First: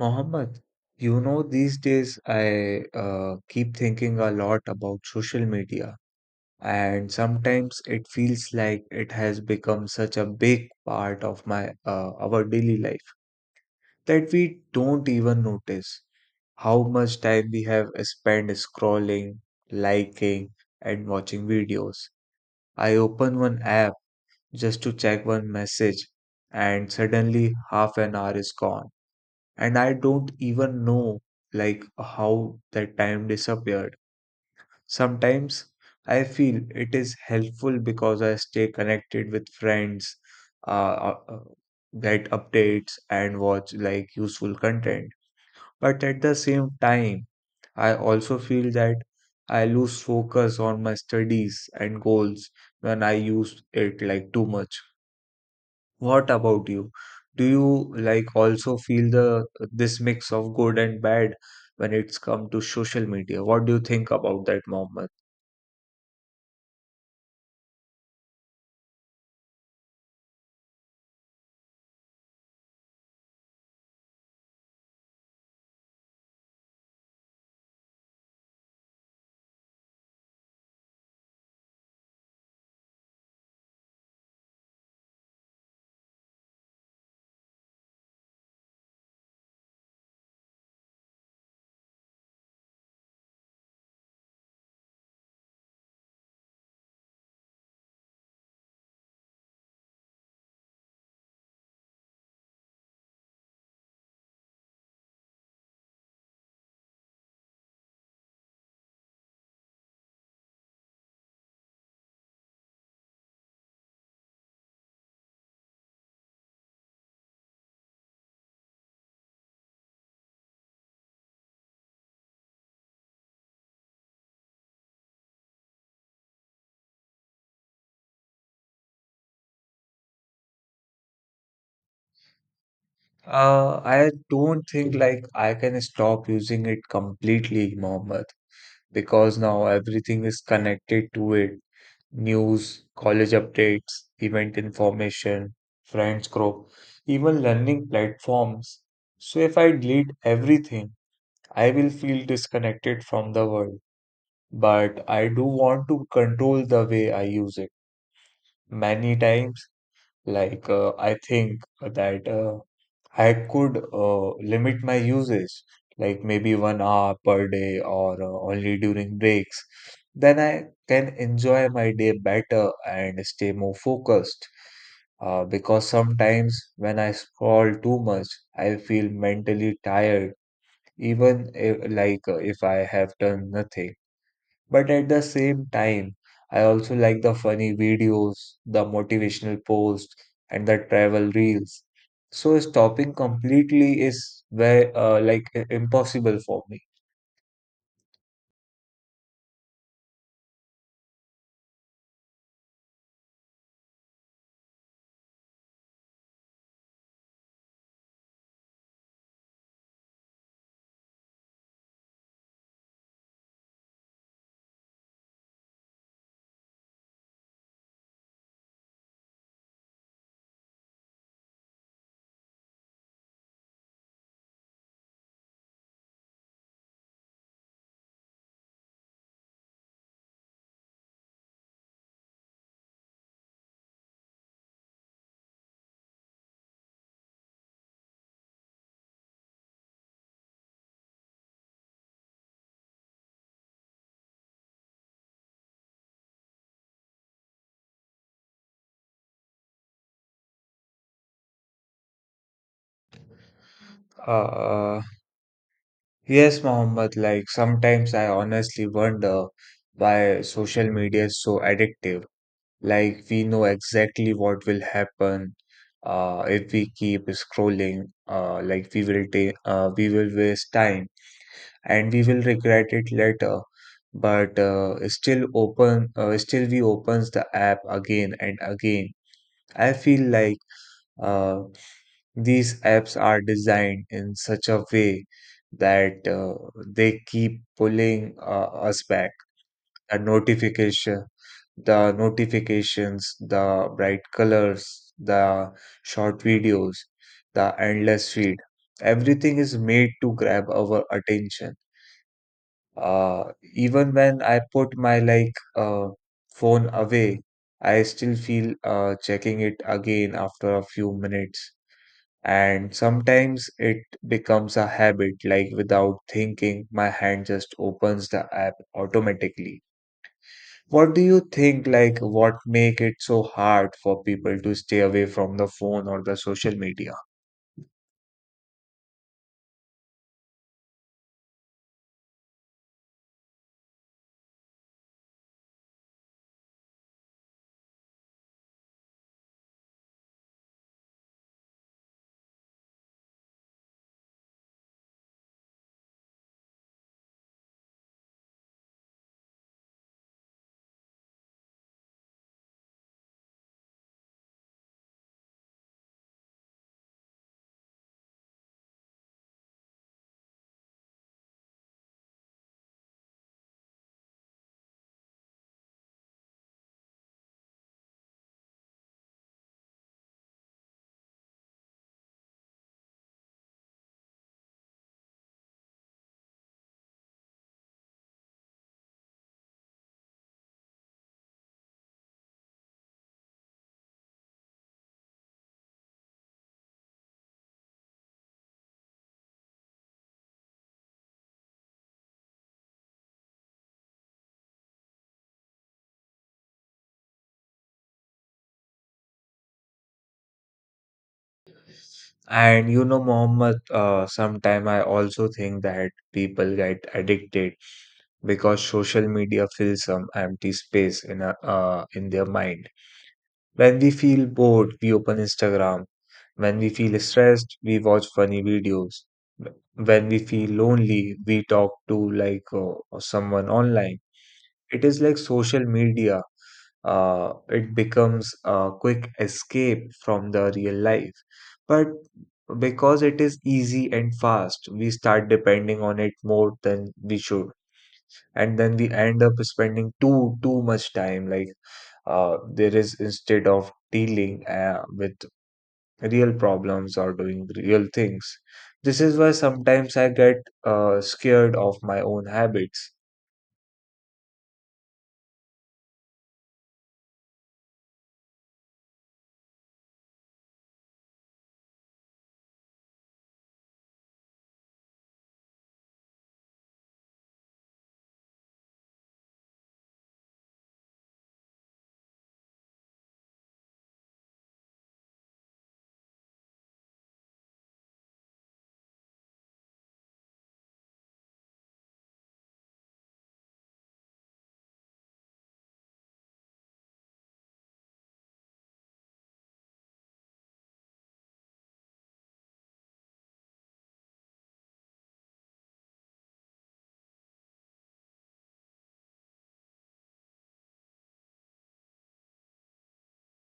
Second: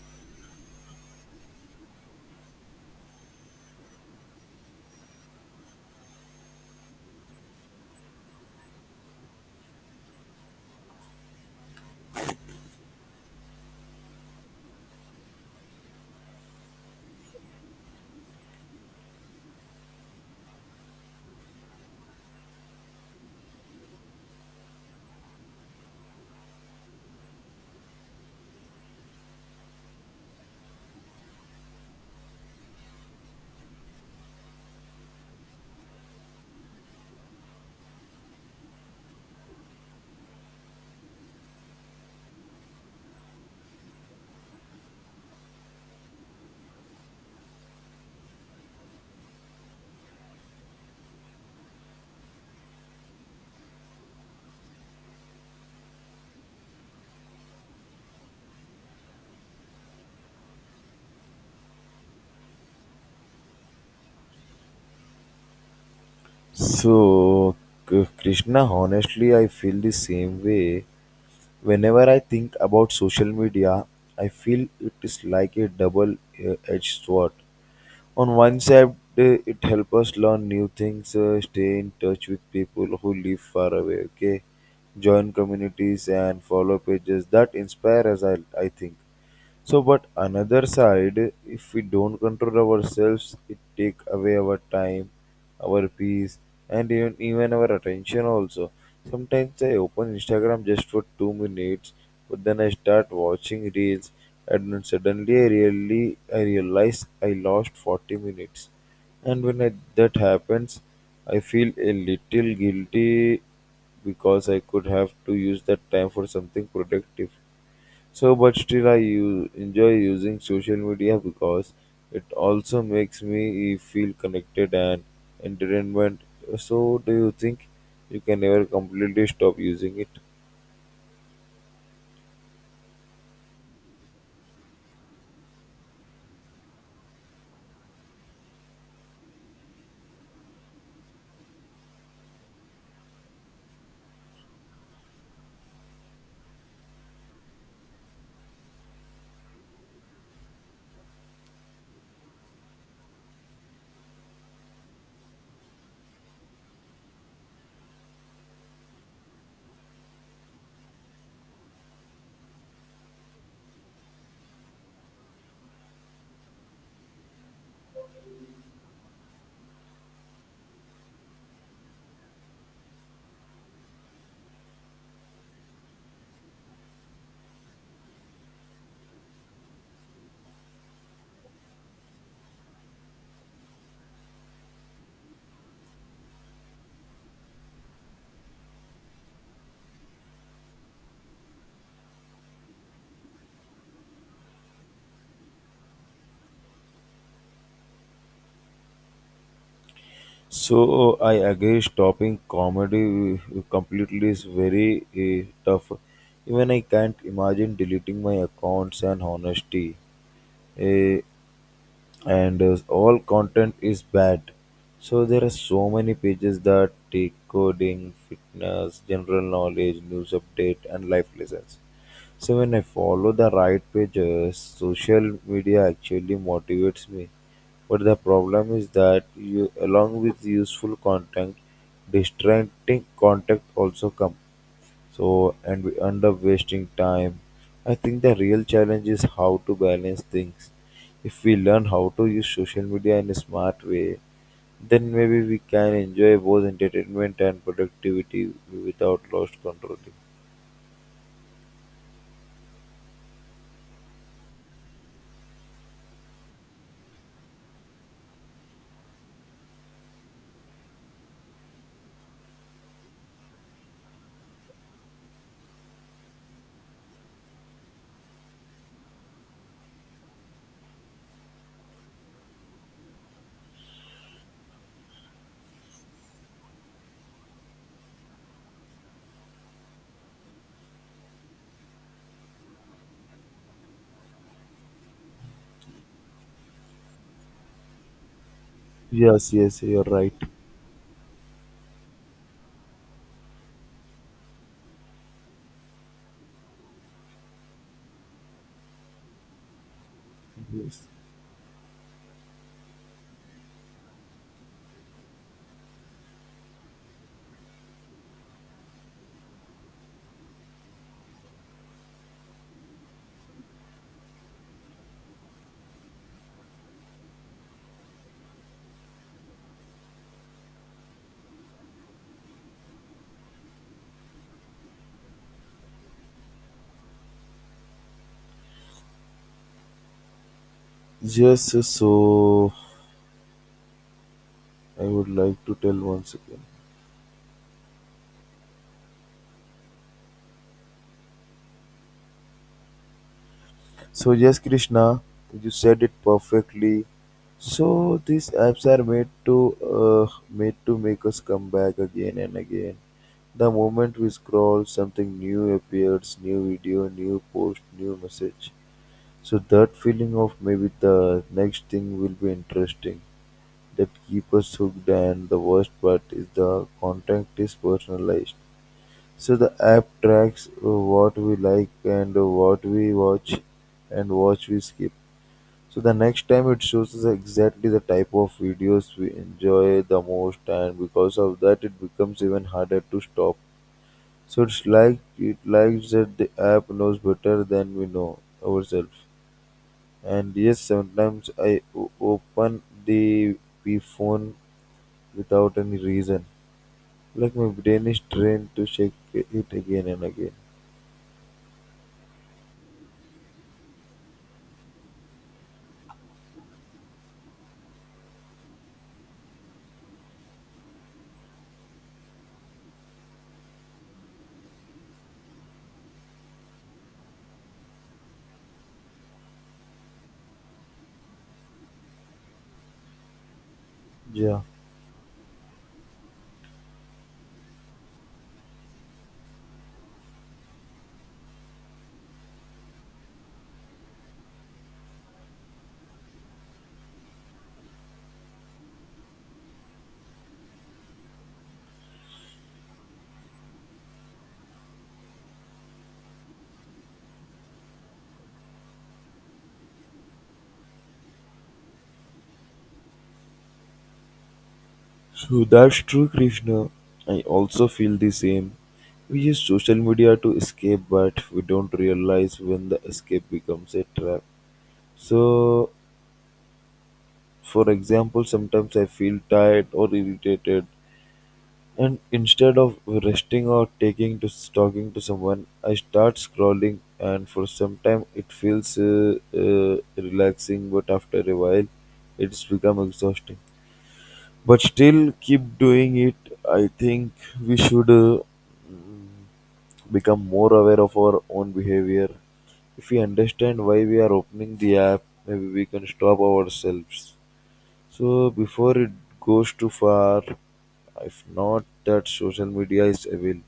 Mohammed, you know, these days I keep thinking a lot about social media, and sometimes it feels like it has become such a big part of my our daily life that we don't even notice how much time we have spent scrolling, liking, and watching videos. I open one app just to check one message, and suddenly half an hour is gone and I don't even know like how that time disappeared. Sometimes I feel it is helpful because I stay connected with friends, uh, uh, uh, get updates and watch like useful content. But at the same time, I also feel that I lose focus on my studies and goals when I use it like too much. What about you? Do you like also feel the this mix of good and bad when it's come to social media? What do you think about that, Mohammed? So, Krishna, honestly, I feel the same way. Whenever I think about social media, I feel it is like a double edged sword. On one side, it helps us learn new things, stay in touch with people who live far away, okay? Join communities and follow pages that inspire us, I think. So, but another side, if we don't control ourselves, it take away our time, our peace, and even our attention also. Sometimes I open Instagram just for 2 minutes, but then I start watching reels, and then suddenly I realize I lost 40 minutes. That happens, I feel a little guilty because I could have to use that time for something productive. So, but still, I enjoy using social media because it also makes me feel connected and entertainment. So, do you think you can never completely stop using it? I don't think like I can stop using it completely, Mohammed, because now everything is connected to it. News, college updates, event information, friends group, even learning platforms. So if I delete everything, I will feel disconnected from the world. But I do want to control the way I use it. Many times, I think that I could limit my usage, like maybe 1 hour per day or only during breaks. Then I can enjoy my day better and stay more focused. Because sometimes when I scroll too much, I feel mentally tired, even if I have done nothing. But at the same time, I also like the funny videos, the motivational posts, and the travel reels. So stopping completely is very impossible for me. So, I agree, stopping comedy completely is very tough. Even I can't imagine deleting my accounts and honesty. Eh, and all content is bad, so there are so many pages that take coding, fitness, general knowledge, news update, and life lessons. So when I follow the right pages, social media actually motivates me. But the problem is that you, along with useful content, distracting content also come, so, and we end up wasting time. I think the real challenge is how to balance things. If we learn how to use social media in a smart way, then maybe we can enjoy both entertainment and productivity without lost control. Uh, yes, Mohammed, like sometimes I honestly wonder why social media is so addictive. Like we know exactly what will happen if we keep scrolling. Like we will waste time and we will regret it later, but still we opens the app again and again. I feel like uh, these apps are designed in such a way that they keep pulling us back. Yes, yes, you're The right. notification the notifications, the bright colors, the short videos, the endless feed. Everything is made to grab our Yes. attention. Uh, Even when I put my phone away, I still feel checking it again after a few minutes. And sometimes it becomes a habit, like without thinking, my hand just opens the app automatically. What do you think, like what make it so hard for people to stay away from the phone or the social media? Yes, so I would like to tell once again. So yes, Krishna, you said it perfectly. So these apps are made to make us come back again and again. The moment we scroll, something new appears, new video, new post, new message. So that feeling of maybe the next thing will be interesting. That keep us hooked, and the worst part is the content is personalized. So the app tracks what we like and what we watch and watch we skip. So the next time it shows us exactly the type of videos we enjoy the most, and because of that, it becomes even harder to stop. So it's like it likes that the app knows better than we know ourselves. And yes, sometimes I open the P phone without any reason. Like my brain is trained to check it again and again. And you know, Mohammed, sometime I also think that people get addicted because social media fills some empty space in their mind. When we feel bored, we open Instagram. When we feel stressed, we watch funny videos. When we feel lonely, we talk to someone online. Yeah. It is like social media. It becomes a quick escape from the real life. But because it is easy and fast, we start depending on it more than we should, and then we end up spending too much time like there is instead of dealing with real problems or doing real things. This is why sometimes I get scared of my own habits. So that's true, Krishna. I also feel the same. We use social media to escape, but we don't realize when the escape becomes a trap. So, for example, sometimes I feel tired or irritated, and instead of resting or taking to talking to someone, I start scrolling. And for some time, it feels relaxing, but after a while, it's become exhausting, but still keep doing it. I think we should become more aware of our own behavior. If we understand why we are opening the app, maybe we can stop ourselves. So before it goes too far, if not that social media is evil.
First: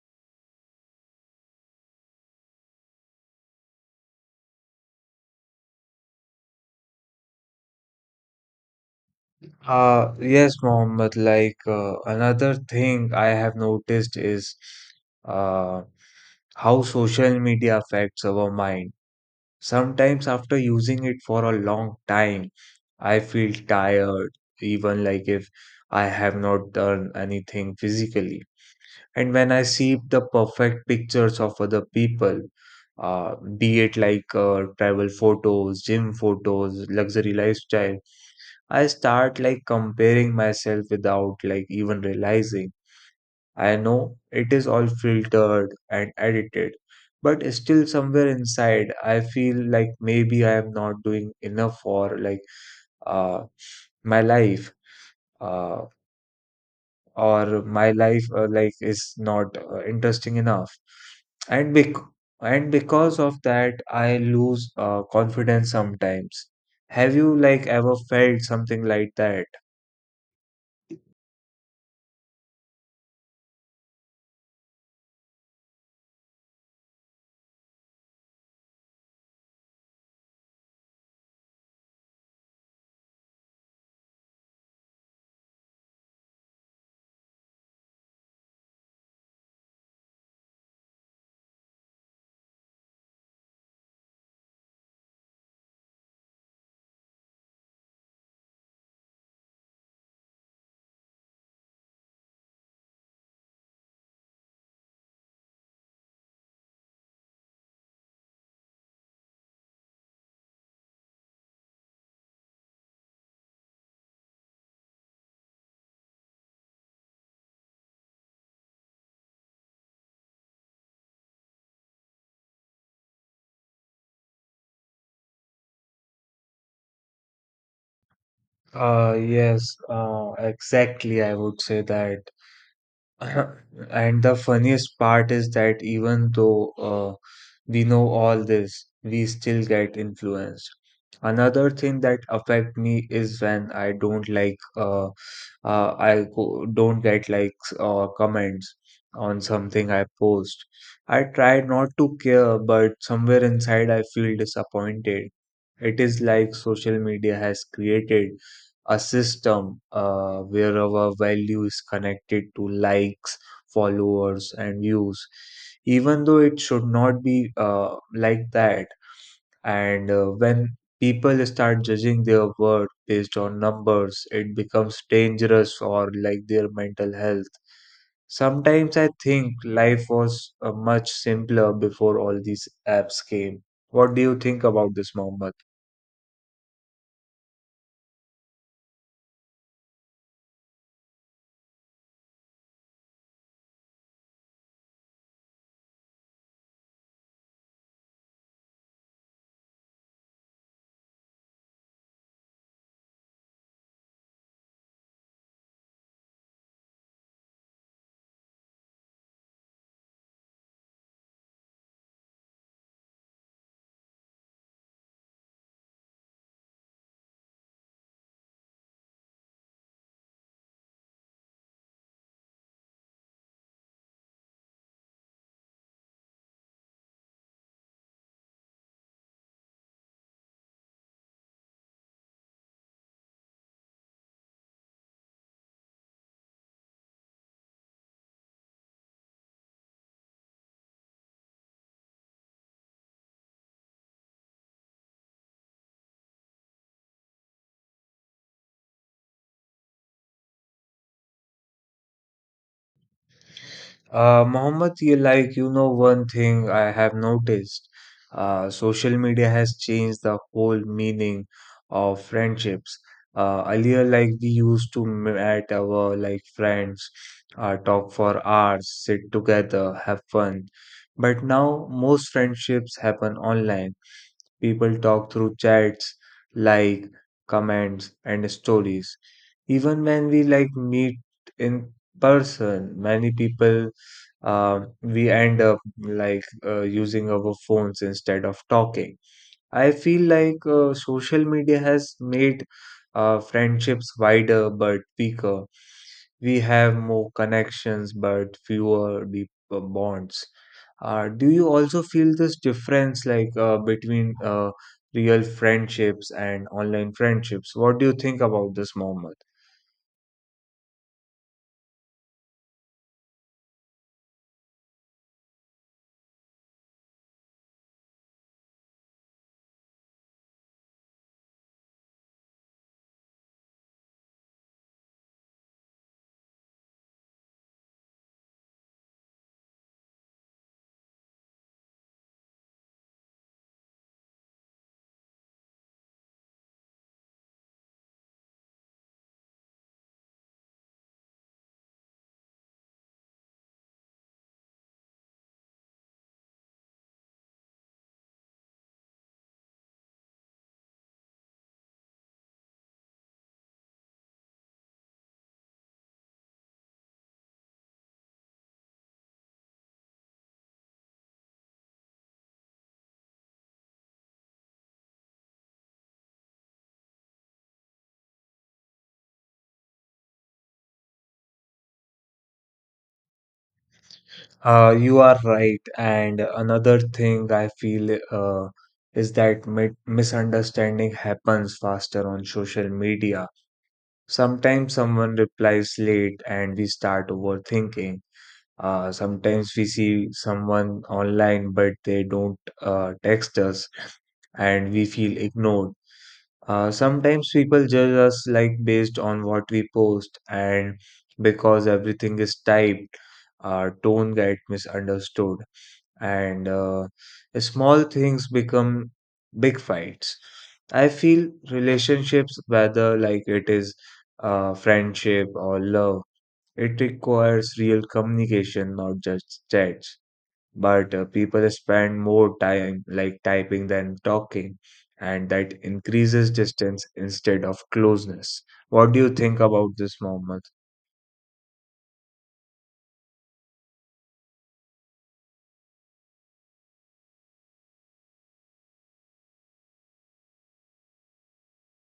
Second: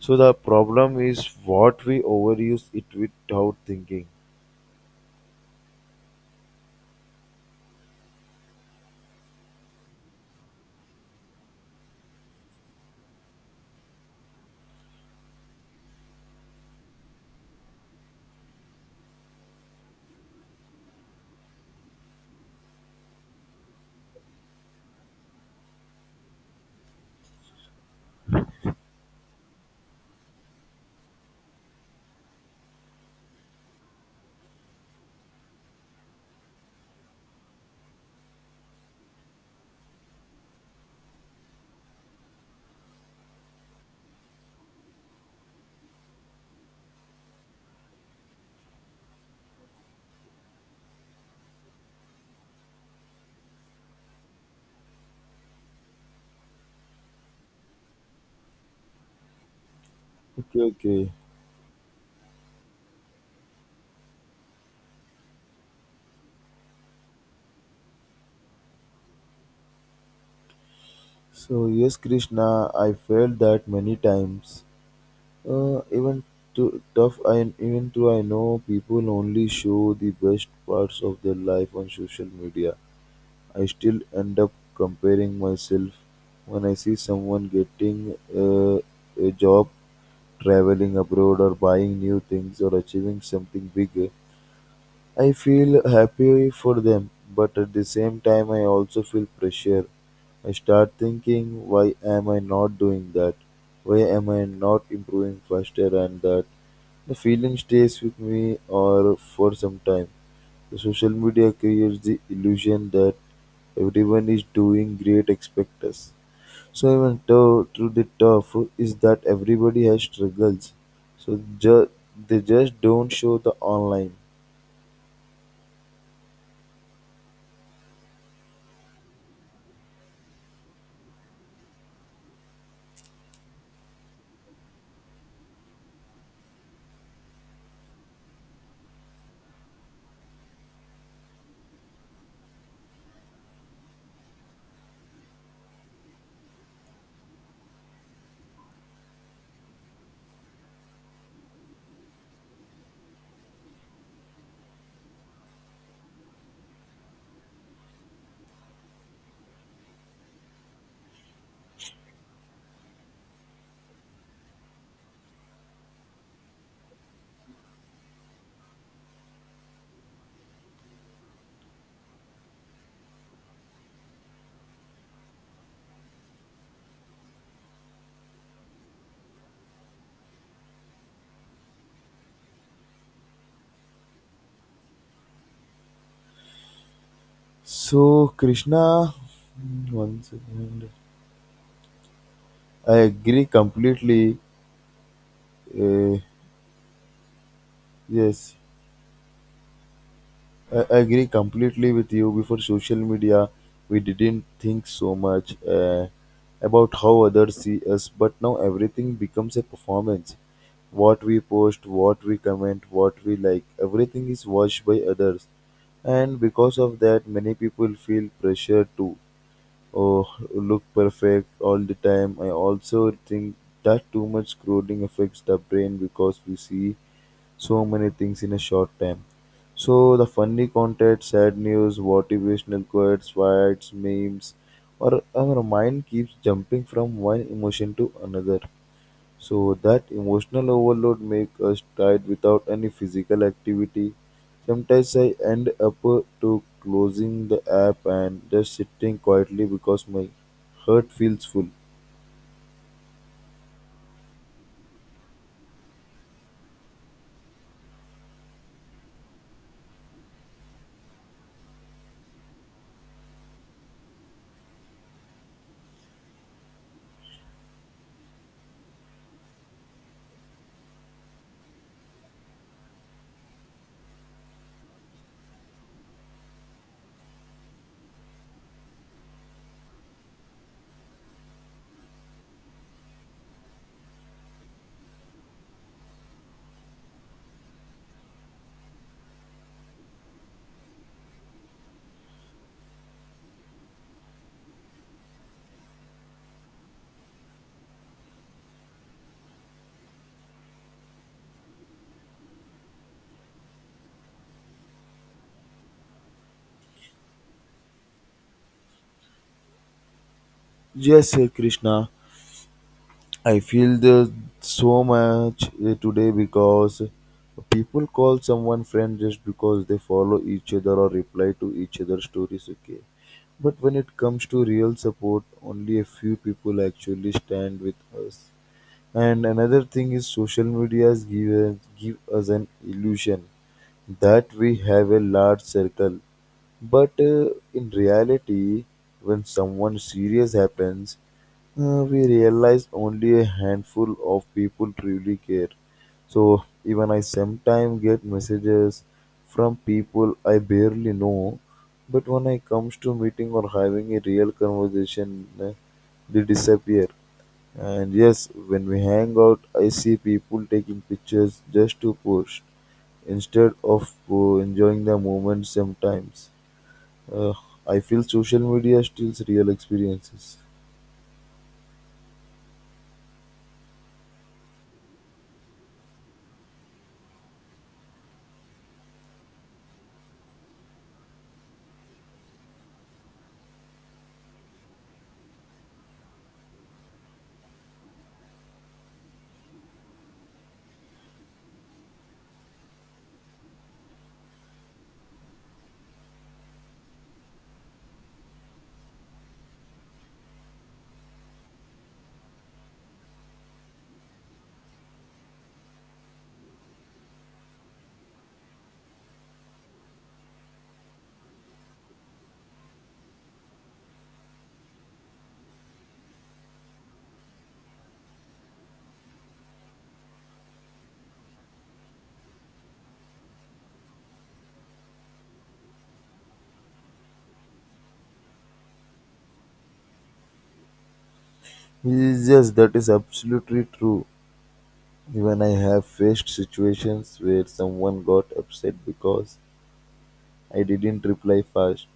So the problem is what we overuse it without thinking. Yes, Mohammed, another thing I have noticed is uh how social media affects our mind. Sometimes after using it for a long time, I feel tired, even like if I have not done anything physically. And when I see the perfect pictures of other people, be it travel photos, gym photos, luxury lifestyle, I start like comparing myself without like even realizing. I know it is all filtered and edited, but still somewhere inside, I feel like maybe I am not doing enough for uh, my life, uh, or my life is not interesting Okay, enough, okay. and bec and because of that, I lose confidence sometimes. Have you like ever felt something like that? So yes, Krishna, I felt that many times. Even to tough, I even though I know people only show the best parts of their life on social media. I still end up comparing myself when I see someone getting a job, traveling abroad, or buying new things, or achieving something big. I feel happy for them, but at the same time, I also feel pressure. I start thinking, why am I not doing that? Why am I not improving faster? And that the feeling stays with me or for some time. The social media creates the illusion that everyone is doing great, expect us. So even though through the tough is that everybody has struggles. So ju- they just don't show the online. Yes, exactly. I would say that and the funniest part is that even though we know all this, we still get influenced. Another thing that affect me is when I don't don't get likes or comments on something I post. I try not to care, but somewhere inside I feel disappointed. It is like social media has created a system where our value is connected to likes, followers, and views, even though it should not be like that. And when people start judging their worth based on numbers, it becomes dangerous for like their mental health. Sometimes I think life was much simpler before all these apps came. What do you think about this, Mohammed? So, Krishna, one second. I agree completely. Uh, yes, I agree completely with you. Before social media, we didn't think so much about how others see us, but now everything becomes a performance. What we post, what we comment, what we like, everything is watched by others. And because of that, many people feel pressured to, or look perfect all the time. I also think that too much scrolling affects the brain because we see so many things in a short time. So the funny content, sad news, motivational quotes, fights, memes, or our mind keeps jumping from one emotion to another. So that emotional overload make us tired without any physical activity. Sometimes I end up to closing the app and just sitting quietly because my heart feels full. Mohammed, you know one thing I have noticed. Social media has changed the whole meaning of friendships. Earlier, like we used to meet our like friends, talk for hours, sit together, have fun. But now most friendships happen online. People talk through chats, like, comments, and stories. Even when we like meet in person, many people we end up using our phones instead of talking. I feel like social media has made friendships wider but weaker. We have more connections but fewer deep bonds. Do you also feel this difference between real friendships and online friendships? What do you think about this, Mohammed? Yes, Krishna. I feel the so much today because people call someone friend just because they follow each other or reply to each other's stories. Okay, but when it comes to real support, only a few people actually stand with us. And another thing is social media has given give us an illusion that we have a large circle. But in reality, when someone serious happens, we realize only a handful of people truly care. So even I sometimes get messages from people I barely know, but when I comes to meeting or having a real conversation, they disappear. And yes, when we hang out, I see people taking pictures just to post instead of enjoying the moment sometimes. Uh, I feel social media steals real experiences. You are right. And another thing I feel is that misunderstanding happens faster on social media. Sometimes someone replies late and we start overthinking. Sometimes we see someone online but they don't text us and we feel ignored. Sometimes people judge us like based on what we post, and because everything is typed, our tone get misunderstood, and small things become big fights. I feel relationships, whether it is friendship or love, it requires real communication, not just chats, but people spend more time like typing than talking, and that increases distance instead of closeness. What do you think about this, Mohammed? Yes, yes, that is absolutely true. Even I have faced situations where someone got upset because I didn't reply fast,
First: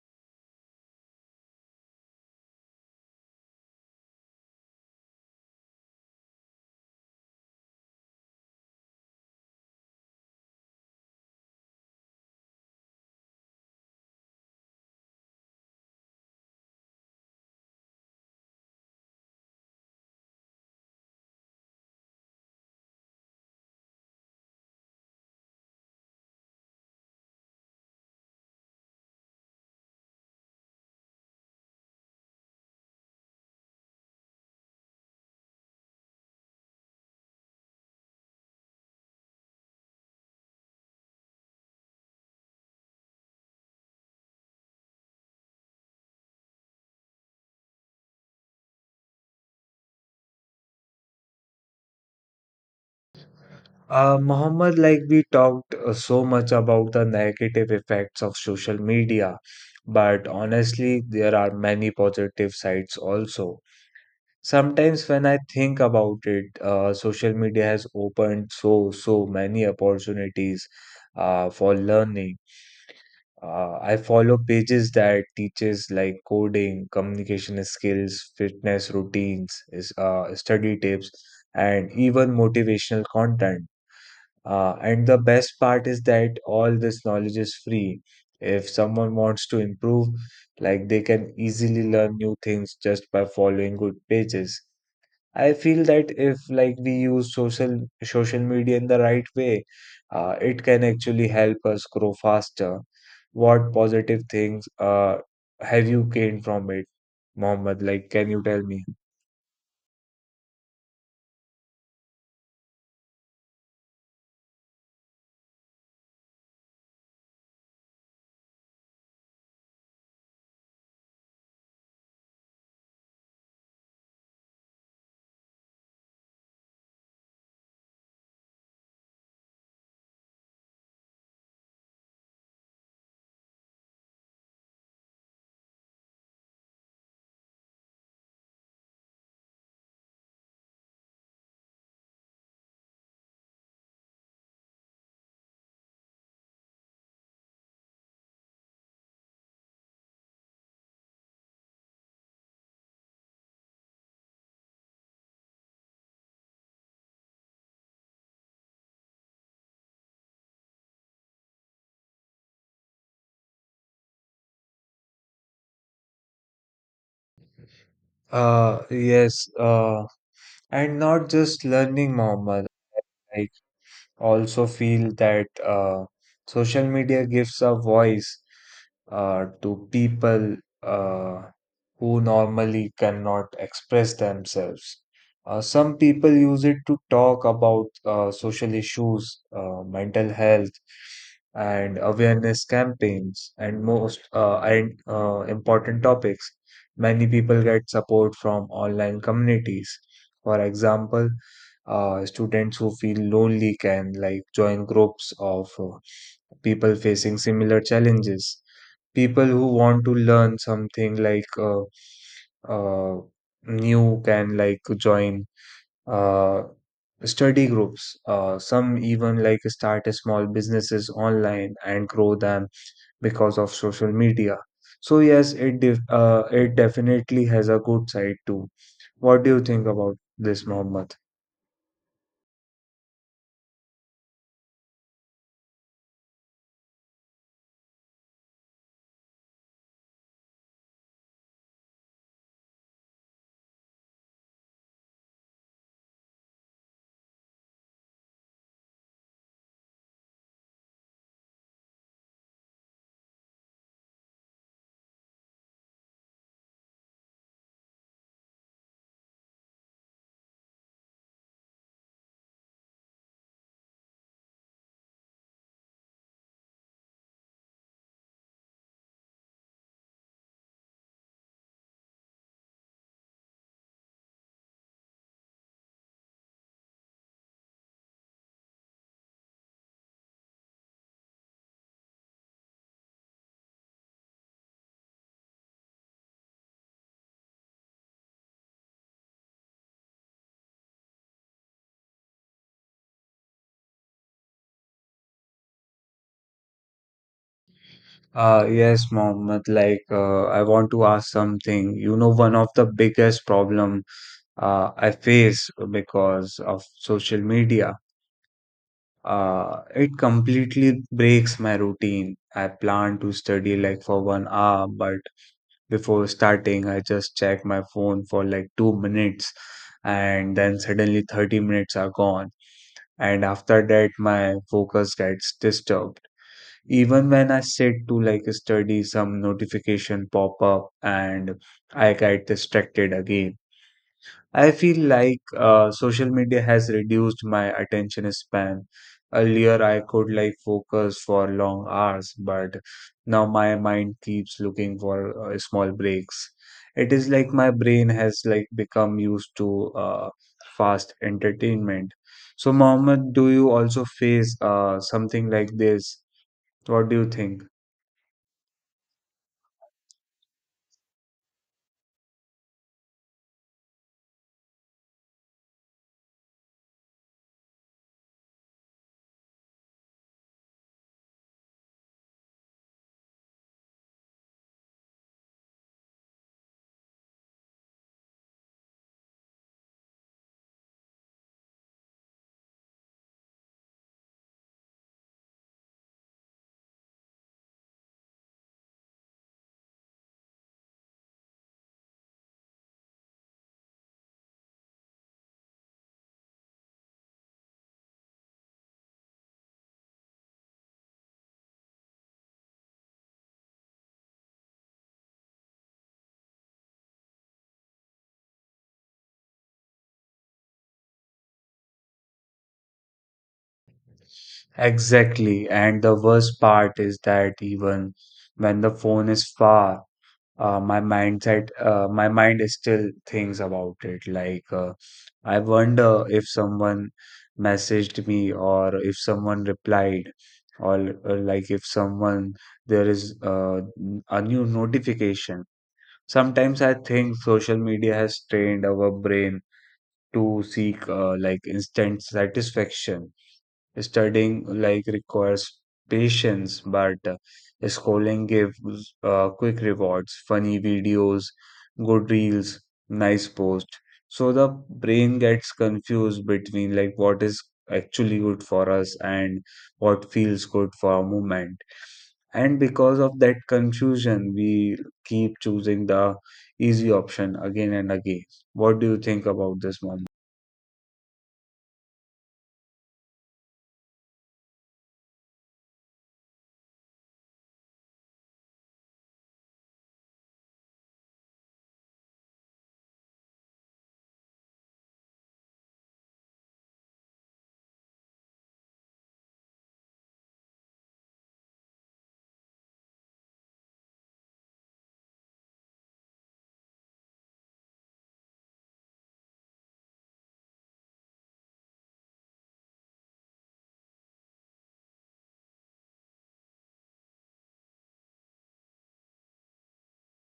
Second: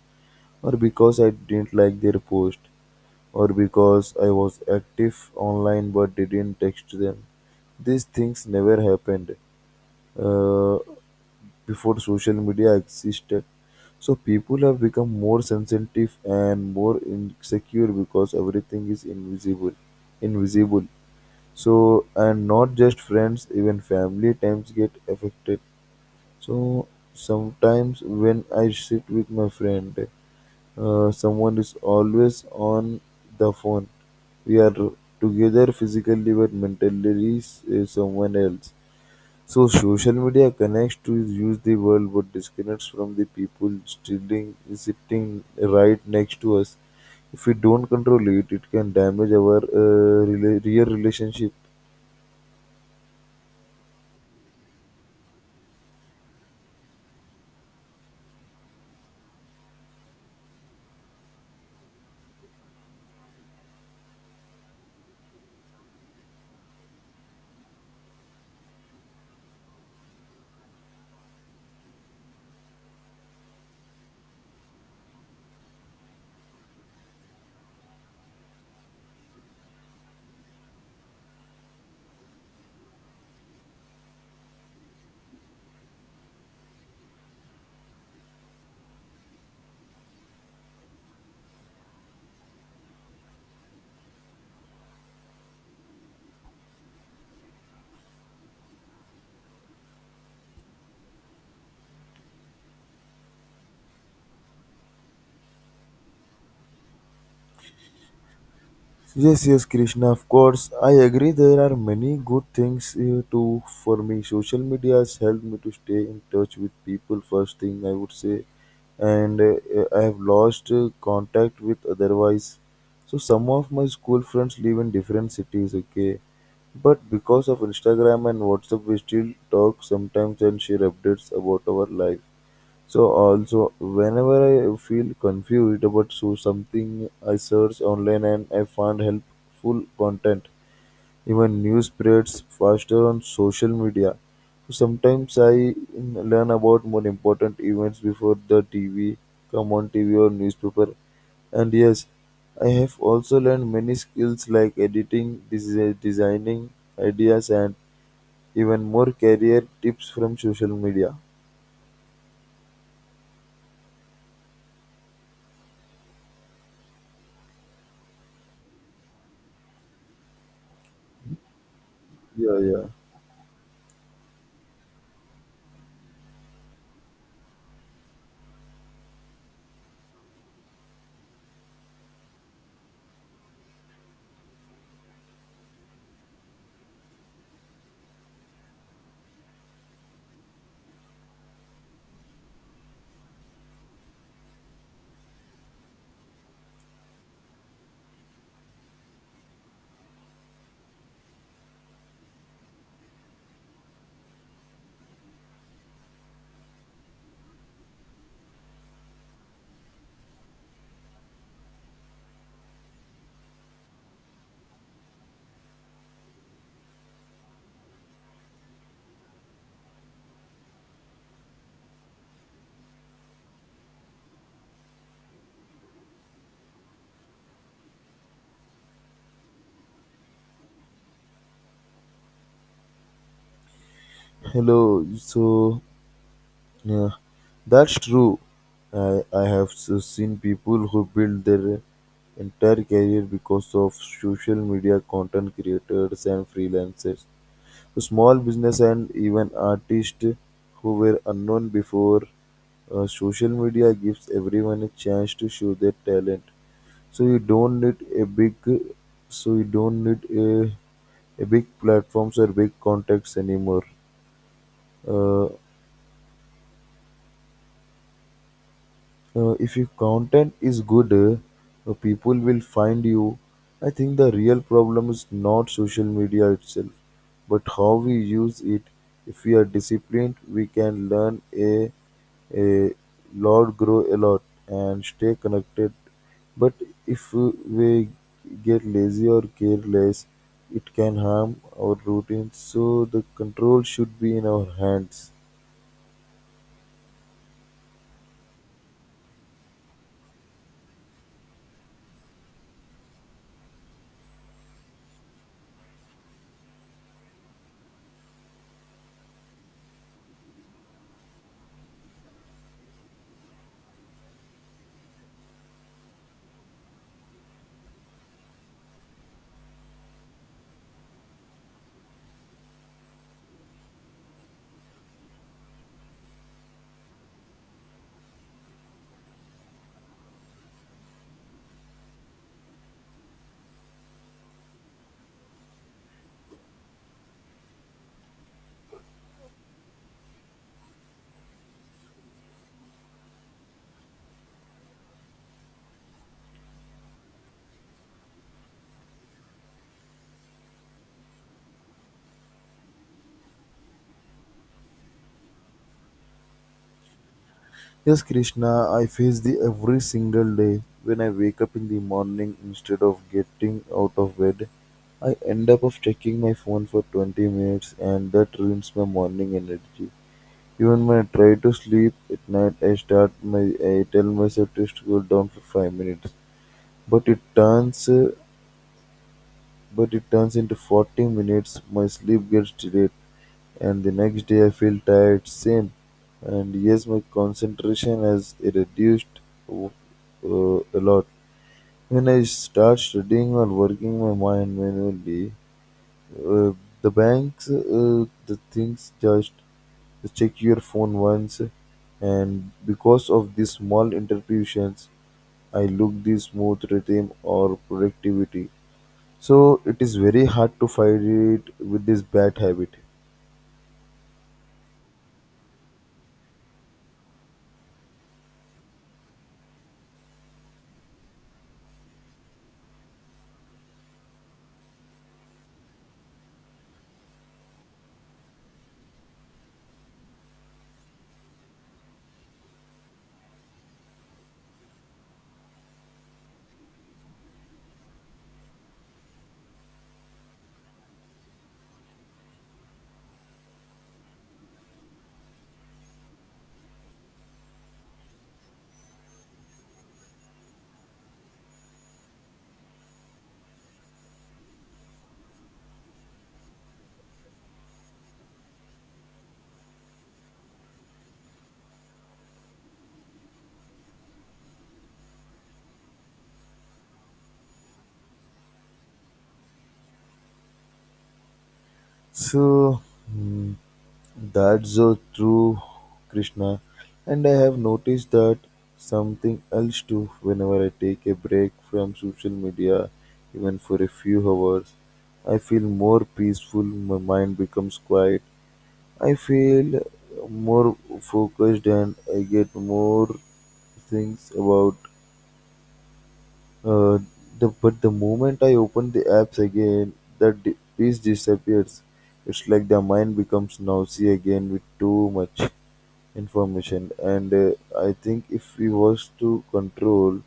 or because I didn't like their post, or because I was active online but didn't text them. These things never happened, uh, before social media existed. So people have become more sensitive and more insecure because everything is invisible, invisible. So and not just friends, even family times get affected. So sometimes when I sit with my friend, someone is always on the phone. We are together physically, but mentally is someone else. So social media connects to use the world but disconnects from the people sitting right next to us. If we don't control it, it can damage our real relationship. Mohammed, like we talked so much about the negative effects of social media, but honestly, there are many positive sides also. Sometimes when I think about it, social media has opened so, so many opportunities for learning. I follow pages that teaches like coding, communication skills, fitness routines, is study tips, and even motivational content. And the best part is that all this knowledge is free. If someone wants to improve, like they can easily learn new things just by following good pages. I feel that if like we use social media in the right way, it can actually help us grow faster. What positive things have you gained from it, Mohammed? Like, can you tell me? Yes, yes, Krishna, of course. I agree there are many good things too for me. Social media has helped me to stay in touch with people, first thing I would say. And I have lost contact with otherwise. So some of my school friends live in different cities, okay? But because of Instagram and WhatsApp, we still talk sometimes and share updates about our life. So also, whenever I feel confused about so something, I search online and I find helpful content. Even news spreads faster on social media. So sometimes I learn about more important events before the TV come on TV or newspaper. And yes, I have also learned many skills like editing, designing ideas, and even more career tips from social media. Uh, yes, uh, and not just learning, Yeah, Mohammed. yeah. Also feel that social media gives a voice to people uh, who normally cannot express themselves. Some people use it to talk about social issues, mental health, and awareness campaigns, and most and important topics. Many people get support from online communities. For example, students who feel lonely can like join groups of people facing similar challenges. People who want to learn something uh, new can like join uh, study groups. Some even like start a small businesses online and grow them because of social media. So yes, it definitely has a good side too. What do you think about this, Mohammed? Hello. So yeah, that's true. I have seen people who build their entire career because of social media content creators and freelancers. Small business and even artists who were unknown before social media gives everyone a chance to show their talent. So you don't need a big, so you don't need a big platforms or big contacts anymore. Uh, if your content is good, people will find you. I think the real problem is not social media itself, but how we use it. If we are disciplined, we can learn a lot, grow a lot, and stay connected. But if we get lazy or careless, it can harm our routine, so the control should be in our hands. Yes, Mohammed. I want to ask something. You know, one of the biggest problem I face because of social media, it completely breaks my routine. I plan to study like for 1 hour, but before starting, I just check my phone for like 2 minutes, and then suddenly 30 minutes are gone. And after that, my focus gets disturbed. Even when I sit to like study, some notification pop up and I get distracted again. I feel like social media has reduced my attention span. Earlier, I could like focus for long hours, but now my mind keeps looking for small breaks. It is like my brain has like become used to fast entertainment. So, Mohammed, do you also face something like this? What do you think? Yes, Krishna, I face the every single day. When I wake up in the morning, instead of getting out of bed, I end up of checking my phone for 20 minutes, and that ruins my morning energy. Even when I try to sleep at night, I start my I tell myself to scroll down for 5 minutes, but it turns uh, but it turns into 40 minutes, my sleep gets delayed, and the next day I feel tired, same. And yes, my concentration has reduced a lot. When I start studying or working my mind manually, uh, the banks, the things just check your phone once, and because of these small interruptions, I look this smooth rhythm or productivity. So it is very hard to fight it with this bad habit. Exactly. And the worst part is that even when the phone is far, my mind is still thinks about it. I wonder if someone messaged me or if someone replied, or like if someone there is a new notification. Sometimes I think social media has trained our brain to seek like instant satisfaction. Studying like requires patience, but scrolling gives quick rewards, funny videos, good reels, nice post. So the brain gets confused between like what is actually good for us and what feels good for a moment. And because of that confusion, we keep choosing the easy option again and again. What do you think about this, Mom? So hmm, that's so true, Krishna. And I have noticed that something else too whenever I take a break from social media, even for a few hours, I feel more peaceful, my mind becomes quiet. I feel more focused and I get more things about Uh, but the moment I open the apps again, piece disappears. It's like the mind becomes noisy again with too much information. And I think if we was to control,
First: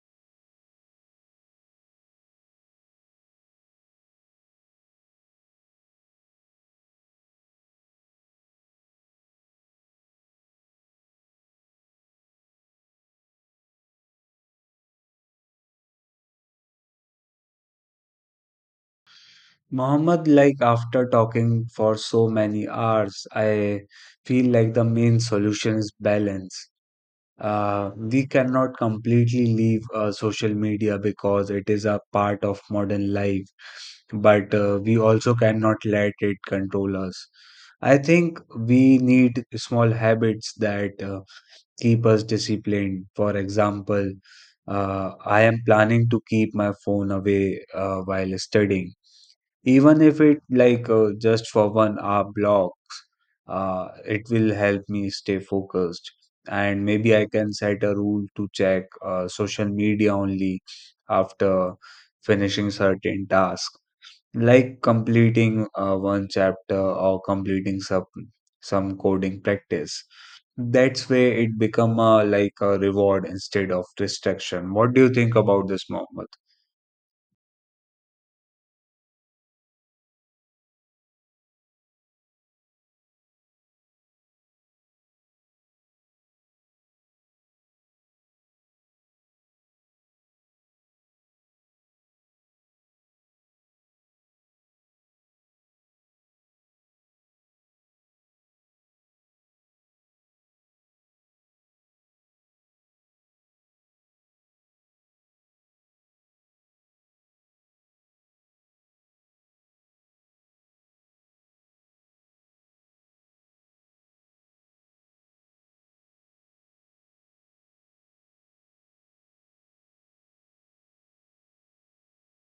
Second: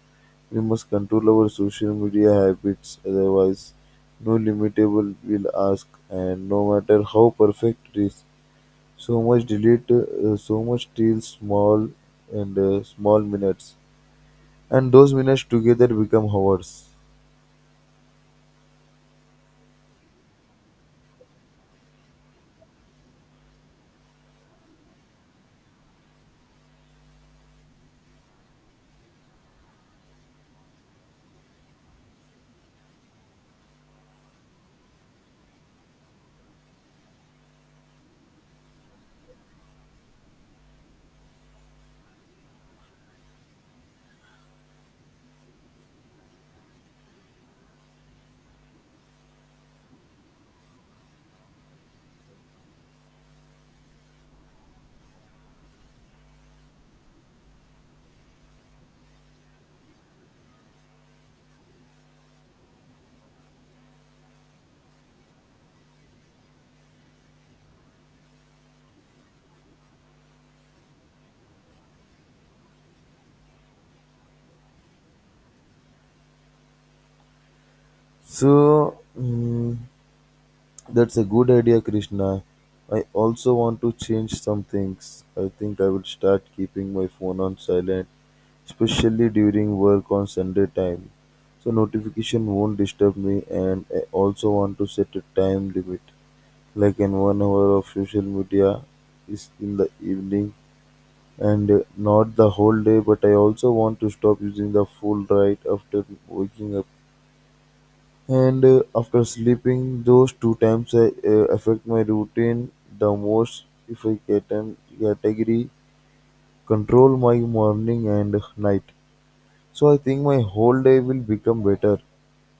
we must control our social media habits. Otherwise, no limitable will ask, and no matter how perfect it is, so much delete, so much till small and small minutes, and those minutes together become hours. Mohammed, like after talking for so many hours, I feel like the main solution is balance. We cannot completely leave social media because it is a part of modern life, but we also cannot let it control us. I think we need small habits that keep us disciplined. For example, I am planning to keep my phone away while studying, even if it like just for 1 hour block, it will help me stay focused, and maybe I can set a rule to check social media only after finishing certain task, like completing one chapter or completing some coding practice. That's way it become a like a reward instead of distraction. What do you think about this, Mohammed? So, mm, that's a good idea, Krishna. I also want to change some things. I think I will start keeping my phone on silent, especially during work on Sunday time. So notification won't disturb me and I also want to set a time limit, like in 1 hour of social media is in the evening and not the whole day, but I also want to stop using the full right after waking up. And After sleeping those two times, I affect my routine the most if I get an category control my morning and night. So I think my whole day will become better.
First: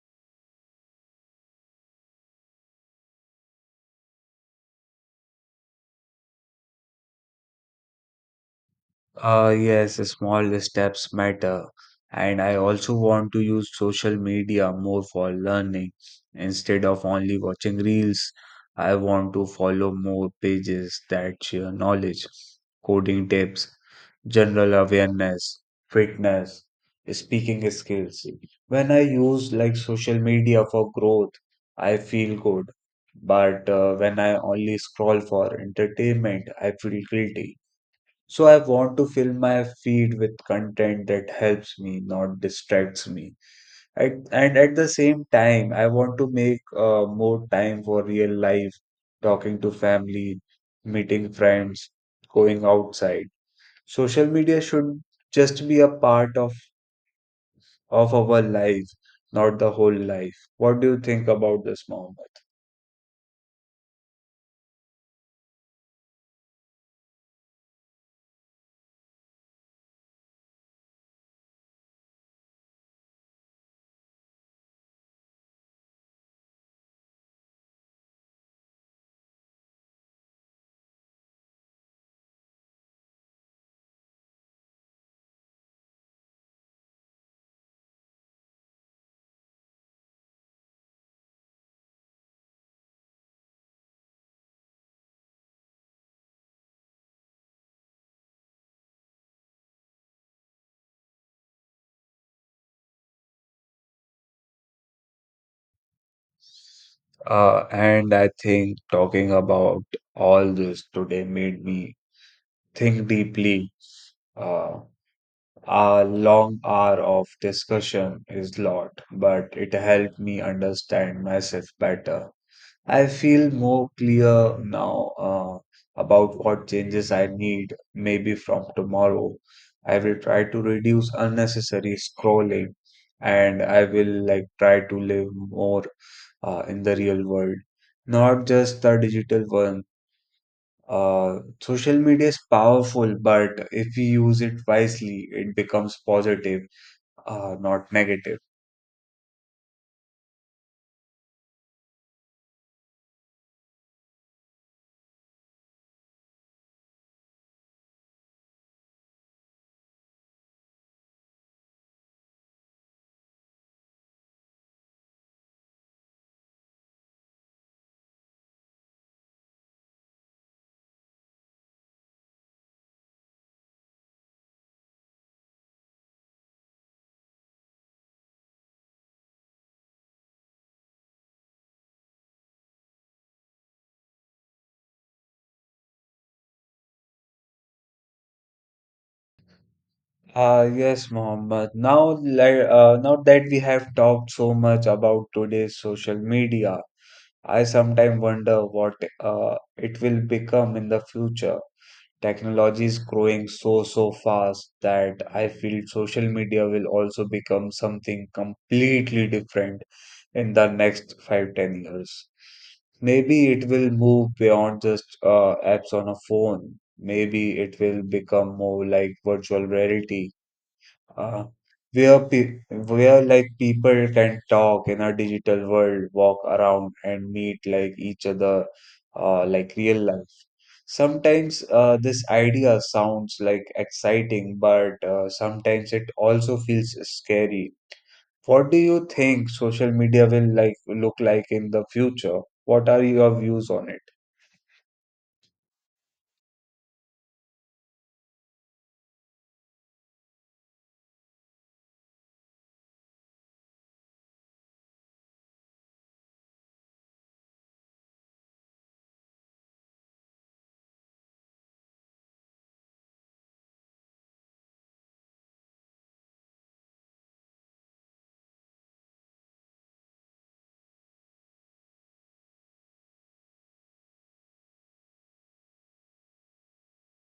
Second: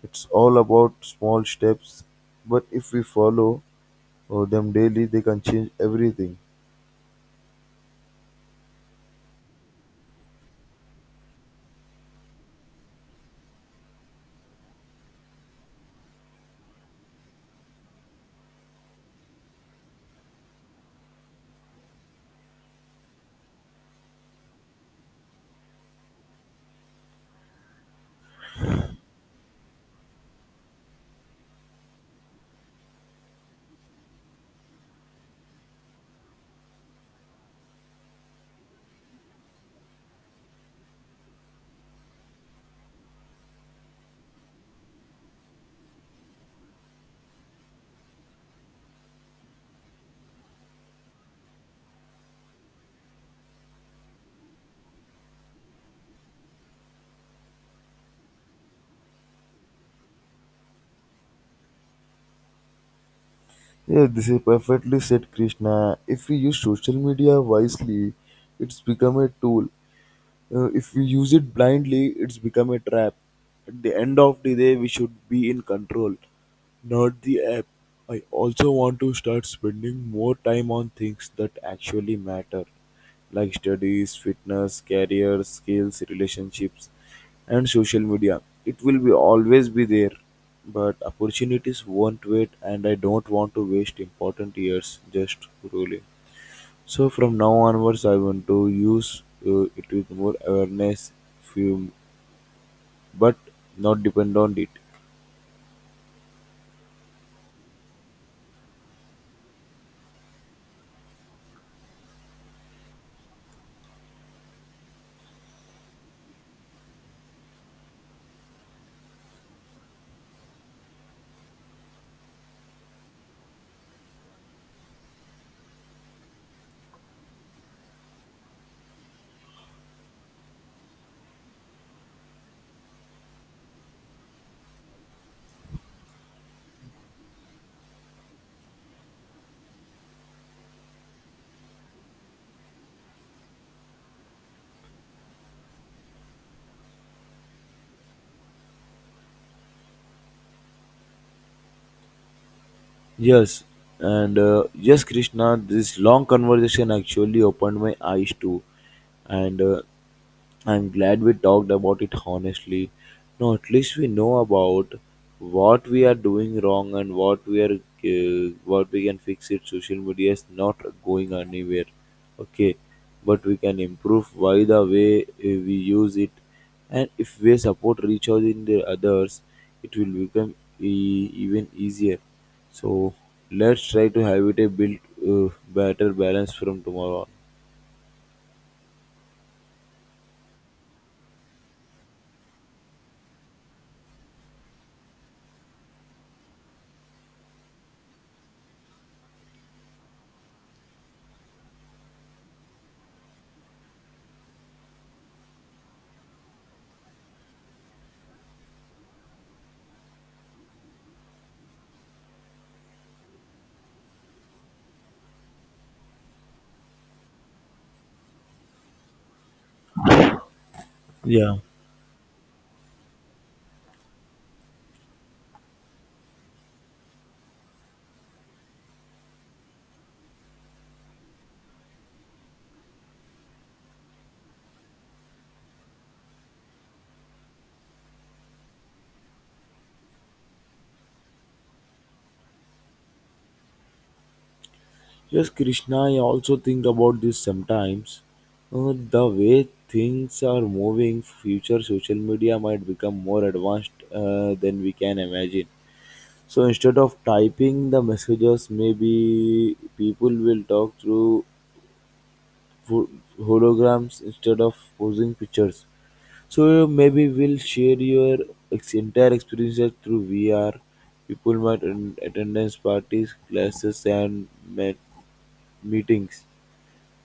It's all about small steps, but if we follow them daily, they can change everything. Yes, small steps matter. And I also want to use social media more for learning instead of only watching reels. I want to follow more pages that share knowledge, coding tips, general awareness, fitness, speaking skills. When I use like social media for growth, I feel good. But when I only scroll for entertainment, I feel guilty. So I want to fill my feed with content that helps me, not distracts me. At, and at the same time, I want to make more time for real life, talking to family, meeting friends, going outside. Social media should just be a part of our life, not the whole life. What do you think about this, Mohammed? Yeah, this is perfectly said, Krishna. If we use social media wisely, it's become a tool, if we use it blindly it's become a trap. At the end of the day we should be in control, not the app. I also want to start spending more time on things that actually matter, like studies, fitness, career, skills, relationships, and social media. It will be always be there, but opportunities won't wait and I don't want to waste important years just scrolling. So from now onwards, I want to use it with more awareness, few, but not depend on it. And I think talking about all this today made me think deeply. Uh, A long hour of discussion is lot, but it helped me understand myself better. I feel more clear now about what changes I need. Maybe from tomorrow, I will try to reduce unnecessary scrolling, and I will like try to live more in the real world, not just the digital one. Social media is powerful, but if we use it wisely, it becomes positive. Not negative. Yes, yes, Krishna, this long conversation actually opened my eyes too, and I'm glad we talked about it honestly. Now, at least we know about what we are doing wrong and what we are what we can fix it. Social media is not going anywhere, okay, but we can improve by the way we use it, and if we support each other in the others, it will become even easier. So let's try to have it a built better balance from tomorrow on. Yes, Mohammed. Now, now that we have talked so much about today's social media, I sometimes wonder what it will become in the future. Technology is growing so fast that I feel social media will also become something completely different in the next 5 to 10 years. Maybe it will move beyond just apps on a phone. Maybe it will become more like virtual reality, uh, Yeah. where like people can talk in a digital world, walk around and meet like each other, like real life. Sometimes this idea sounds like exciting, but sometimes it also feels scary. What do you think social media will like look like in the future? What are your views on it? Yes, Krishna, I also think about this sometimes. The way things are moving, future social media might become more advanced than we can imagine. So instead of typing the messages, maybe people will talk through ho- holograms instead of posing pictures. So maybe we'll share your entire experiences through VR. People might attendance parties, classes, and met meetings.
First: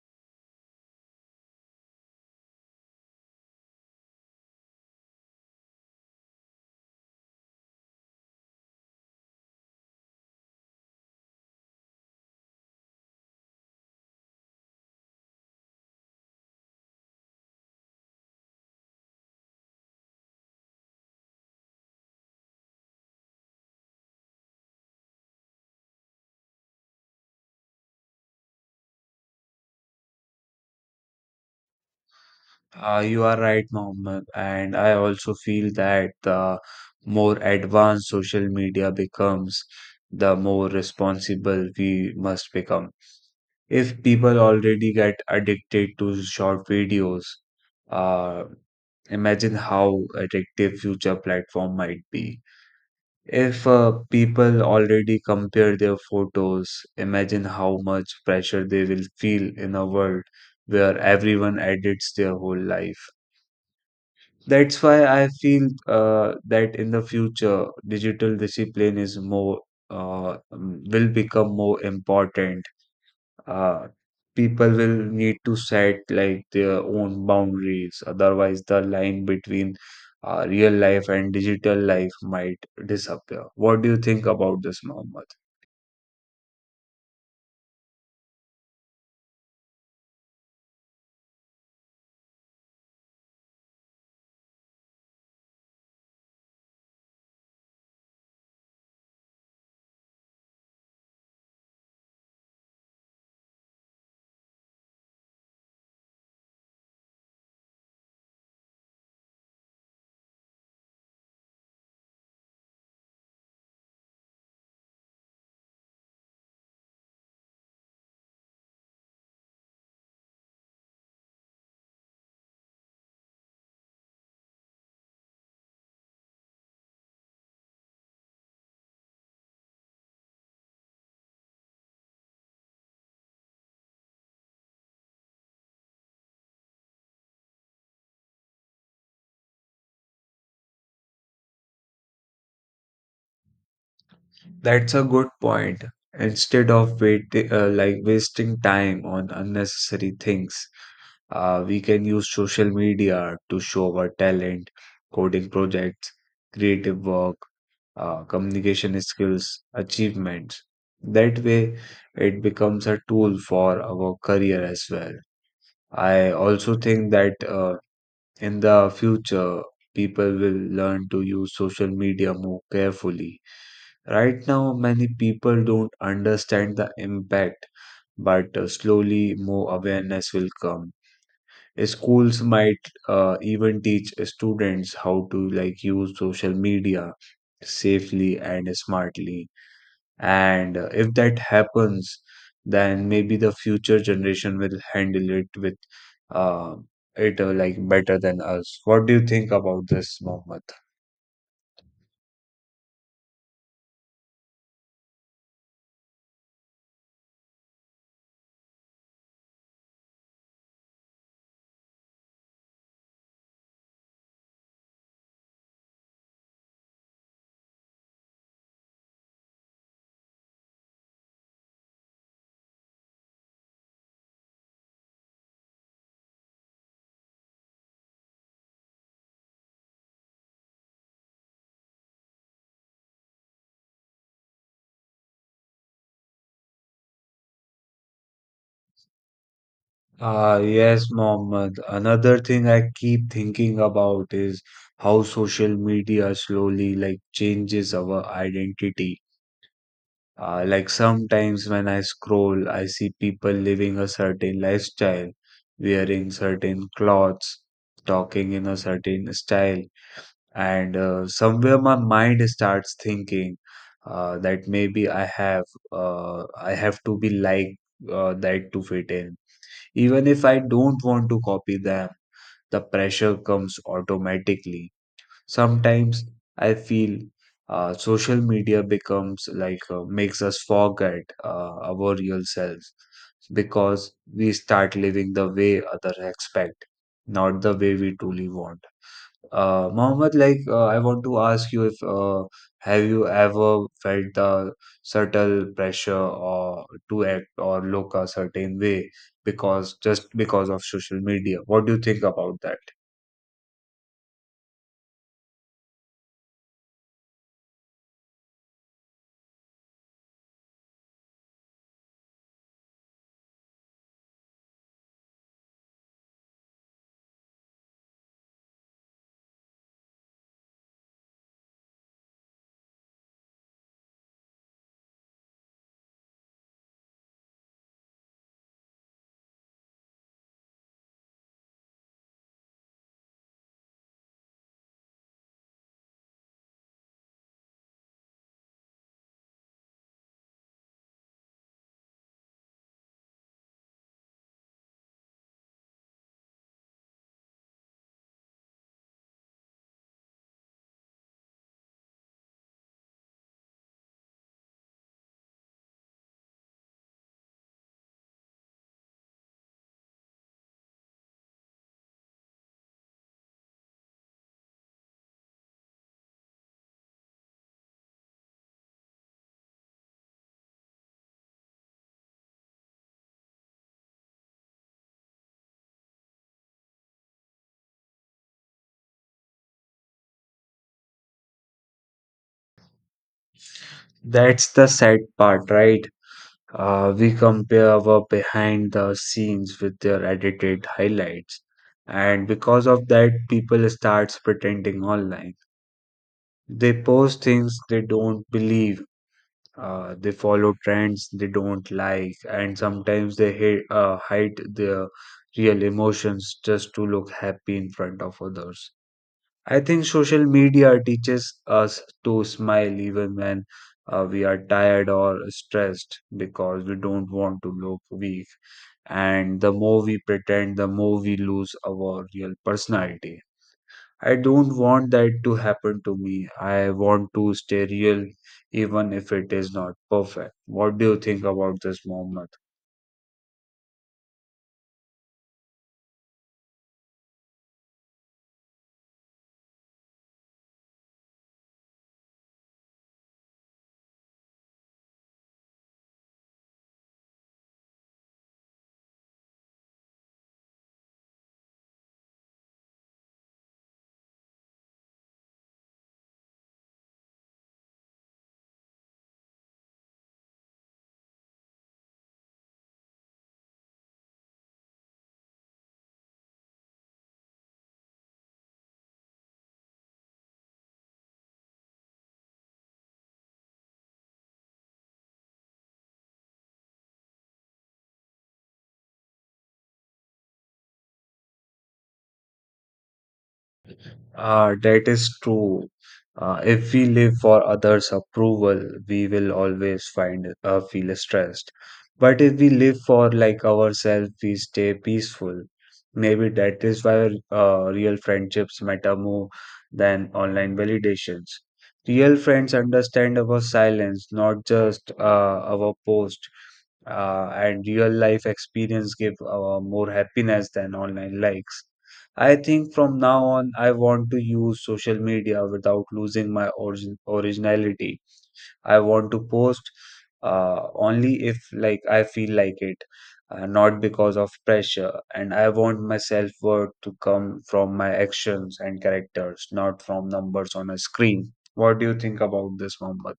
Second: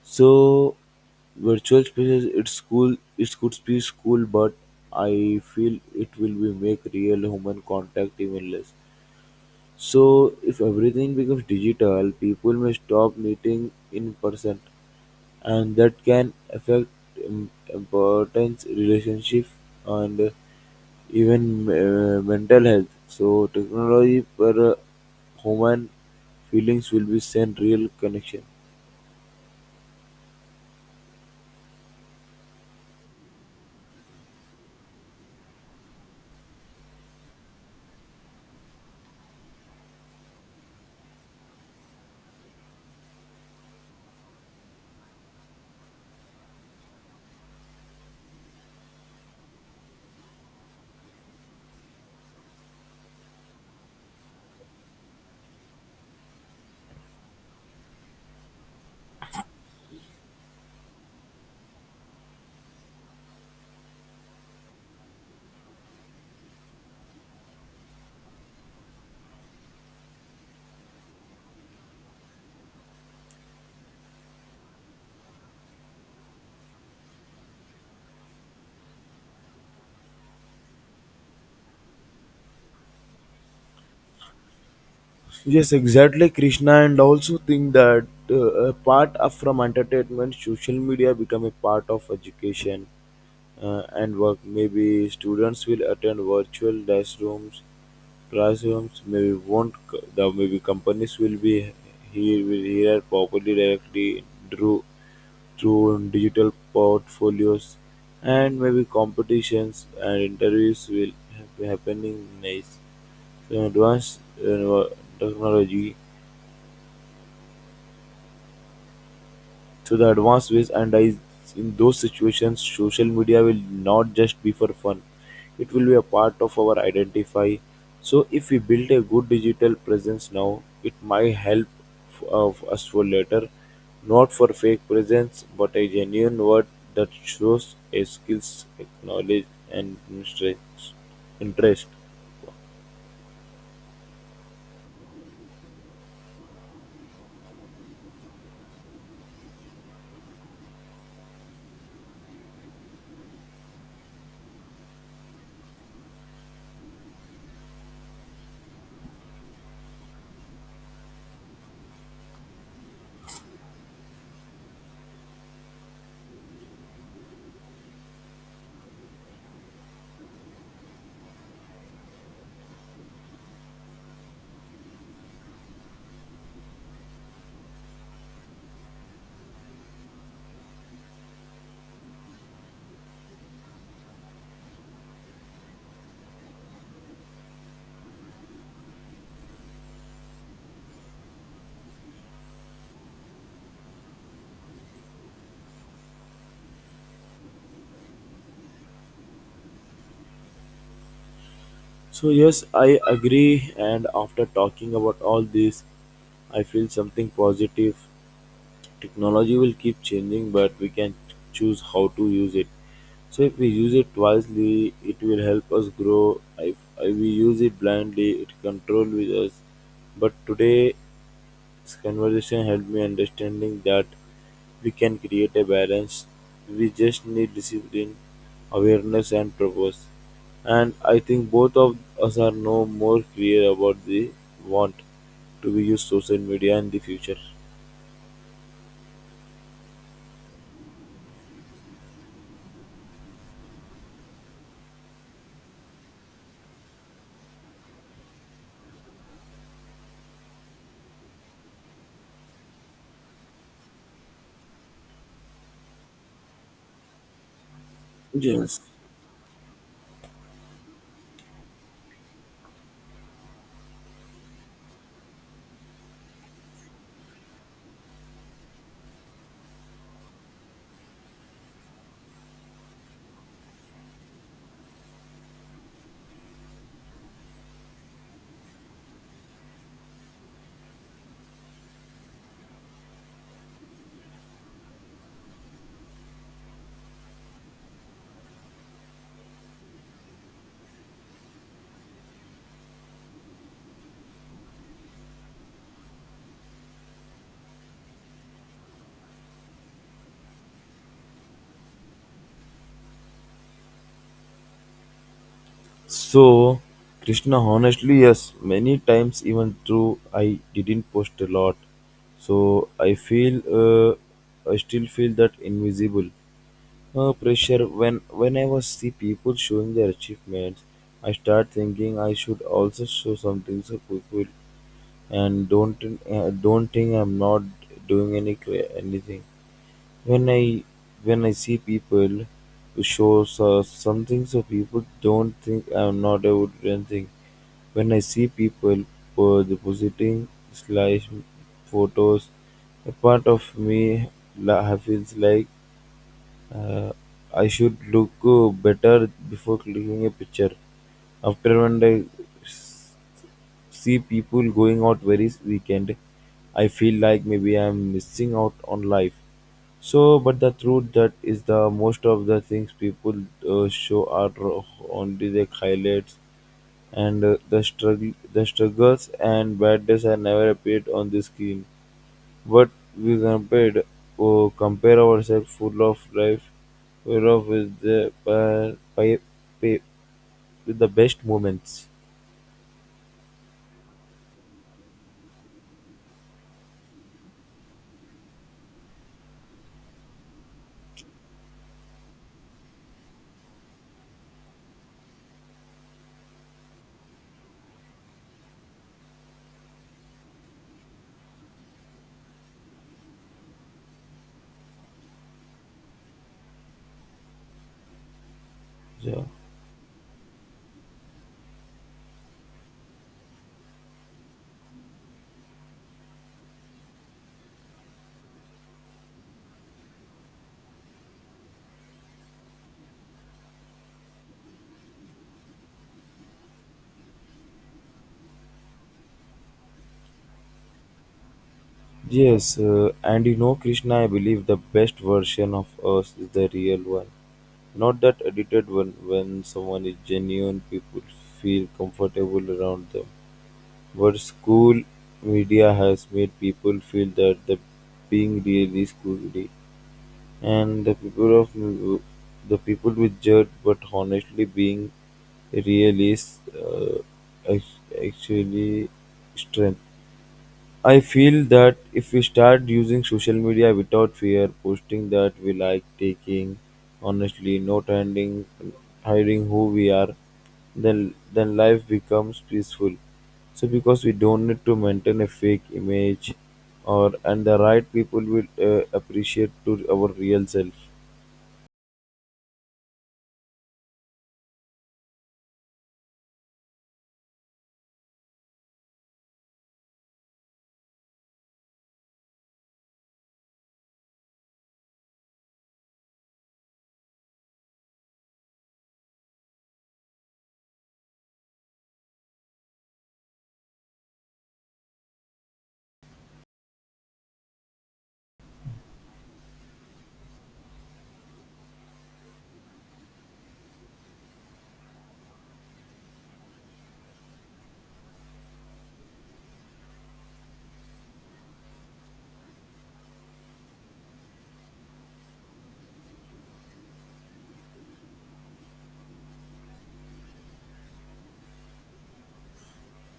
So virtual spaces, it's cool. It could be cool, but I feel it will be make real human contact even less. So if everything becomes digital, people may stop meeting in person, and that can affect importance relationship and even mental health. So technology per human feelings will be sent real connection. You are right, Mohammed, and I also feel that the more advanced social media becomes, the more responsible we must become. If people already get addicted to short videos, uh, imagine how addictive future platform might be. If people already compare their photos, imagine how much pressure they will feel in a world where everyone edits their whole life. That's why I feel that in the future, digital discipline is more will become more important. Uh, People will need to set like their own boundaries. Otherwise, the line between real life and digital life might disappear. What do you think about this, Mohammed? Yes, exactly, Krishna, and also think that from entertainment, social media become a part of education and work. Maybe students will attend virtual classrooms. Maybe won't. The maybe companies will be here will hear properly directly through through digital portfolios and maybe competitions and interviews will be happening. Nice, advanced uh, technology. So the advanced ways and I in those situations social media will not just be for fun. It will be a part of our identify. So if we build a good digital presence now, it might help of us for later, not for fake presence, but a genuine word that shows a skills, knowledge, and interest. That's a good point. Instead of like wasting time on unnecessary things, we can use social media to show our talent, coding projects, creative work, communication skills, achievements. That way, it becomes a tool for our career as well. I also think that in the future, people will learn to use social media more carefully. Right now, many people don't understand the impact, but slowly more awareness will come. Schools might even teach students how to like use social media safely and smartly. And if that happens, then maybe the future generation will handle it with uh, it like better than us. What do you think about this, Mohammed? So yes, I agree. And after talking about all this, I feel something positive. Technology will keep changing, but we can choose how to use it. So if we use it wisely, it will help us grow. If we use it blindly, it control with us. But today's conversation helped me understanding that we can create a balance. We just need discipline, awareness, and purpose. And I think both of us are no more clear about the want to be use social media in the future. Ah, yes, Mohammed. Another thing I keep thinking about is how social media slowly like changes our identity. Like sometimes when I scroll, I see people living a certain lifestyle, wearing certain clothes, talking in a Yes. certain style, and somewhere my mind starts thinking that maybe I have to be like that, to fit in. Even if I don't want to copy them, the pressure comes automatically. Sometimes I feel social media becomes like makes us forget our real selves, because we start living the way others expect, not the way we truly want. Mohammed, like I want to ask you if have you ever felt the subtle pressure or to act or look a certain way because just because of social media? What do you think about that? So, Krishna, honestly, yes, many times, even though I didn't post a lot. So, I still feel that invisible pressure when I was see people showing their achievements, I start thinking I should also show something so people and don't think I'm not doing anything when I when I see people who shows us something so people don't think I'm not a wooden thing. When I see people for the positing photos, a part of me feels like uh, I should look better before clicking a picture. After when I s- see people going out very weekend, I feel like maybe I'm missing out on life. So, but the truth that is the most of the things people show are only the highlights, and the struggles and bad days are never appeared on the screen. But we compared oh, compare ourselves, full of life, full of with the pi- with the best moments. That's the sad part, right? We compare our behind the scenes with their edited highlights, and because of that, people starts pretending online. They post things they don't believe. They follow trends they don't like, and sometimes they hide their real emotions just to look happy in front of others. Yeah. I think social media teaches us to smile even when we are tired or stressed because we don't want to look weak. And the more we pretend, the more we lose our real personality. I don't want that to happen to me. I want to stay real, even if it is not perfect. What do you think about this moment? Yes, and you know, Krishna, I believe the best version of us is the real one, not that edited one. When someone is genuine, people feel comfortable around them. But school media has made people feel that the being real is cool. Really. And the people of the people with judge, but honestly, being realist ac- actually strength. I feel that if we start using social media without fear, posting that we like, taking honestly, not hiding, hiding who we are, then life becomes peaceful. So because we don't need to maintain a fake image, or and the right people will appreciate to our real self. That is true. If we live for others' approval, we will always find feel stressed. But if we live for like ourselves, we stay peaceful. Maybe that is why real friendships matter more than online validations. Real friends understand our silence, not just our post. And real life experience give more happiness than online likes. I think from now on, I want to use social media without losing my originality. I want to post only if like I feel like it, not because of pressure. And I want my self-worth to come from my actions and characters, not from numbers on a screen. What do you think about this, Mohammed?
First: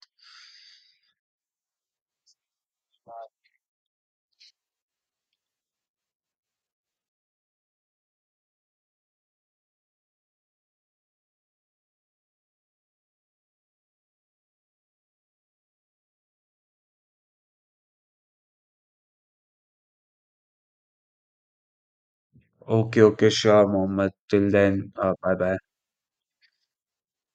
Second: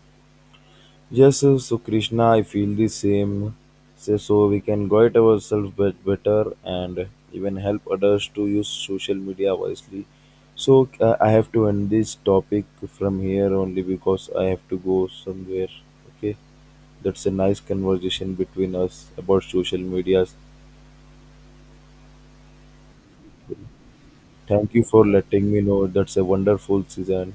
Yes, so Krishna, I feel the same. So, we can guide ourselves better and even help others to use social media wisely. So I have to end this topic from here only because I have to go somewhere. Okay, that's a nice conversation between us about social medias. Okay, okay, sure, Mohammed. Till Thank you then, for bye letting bye. me know. That's a wonderful season.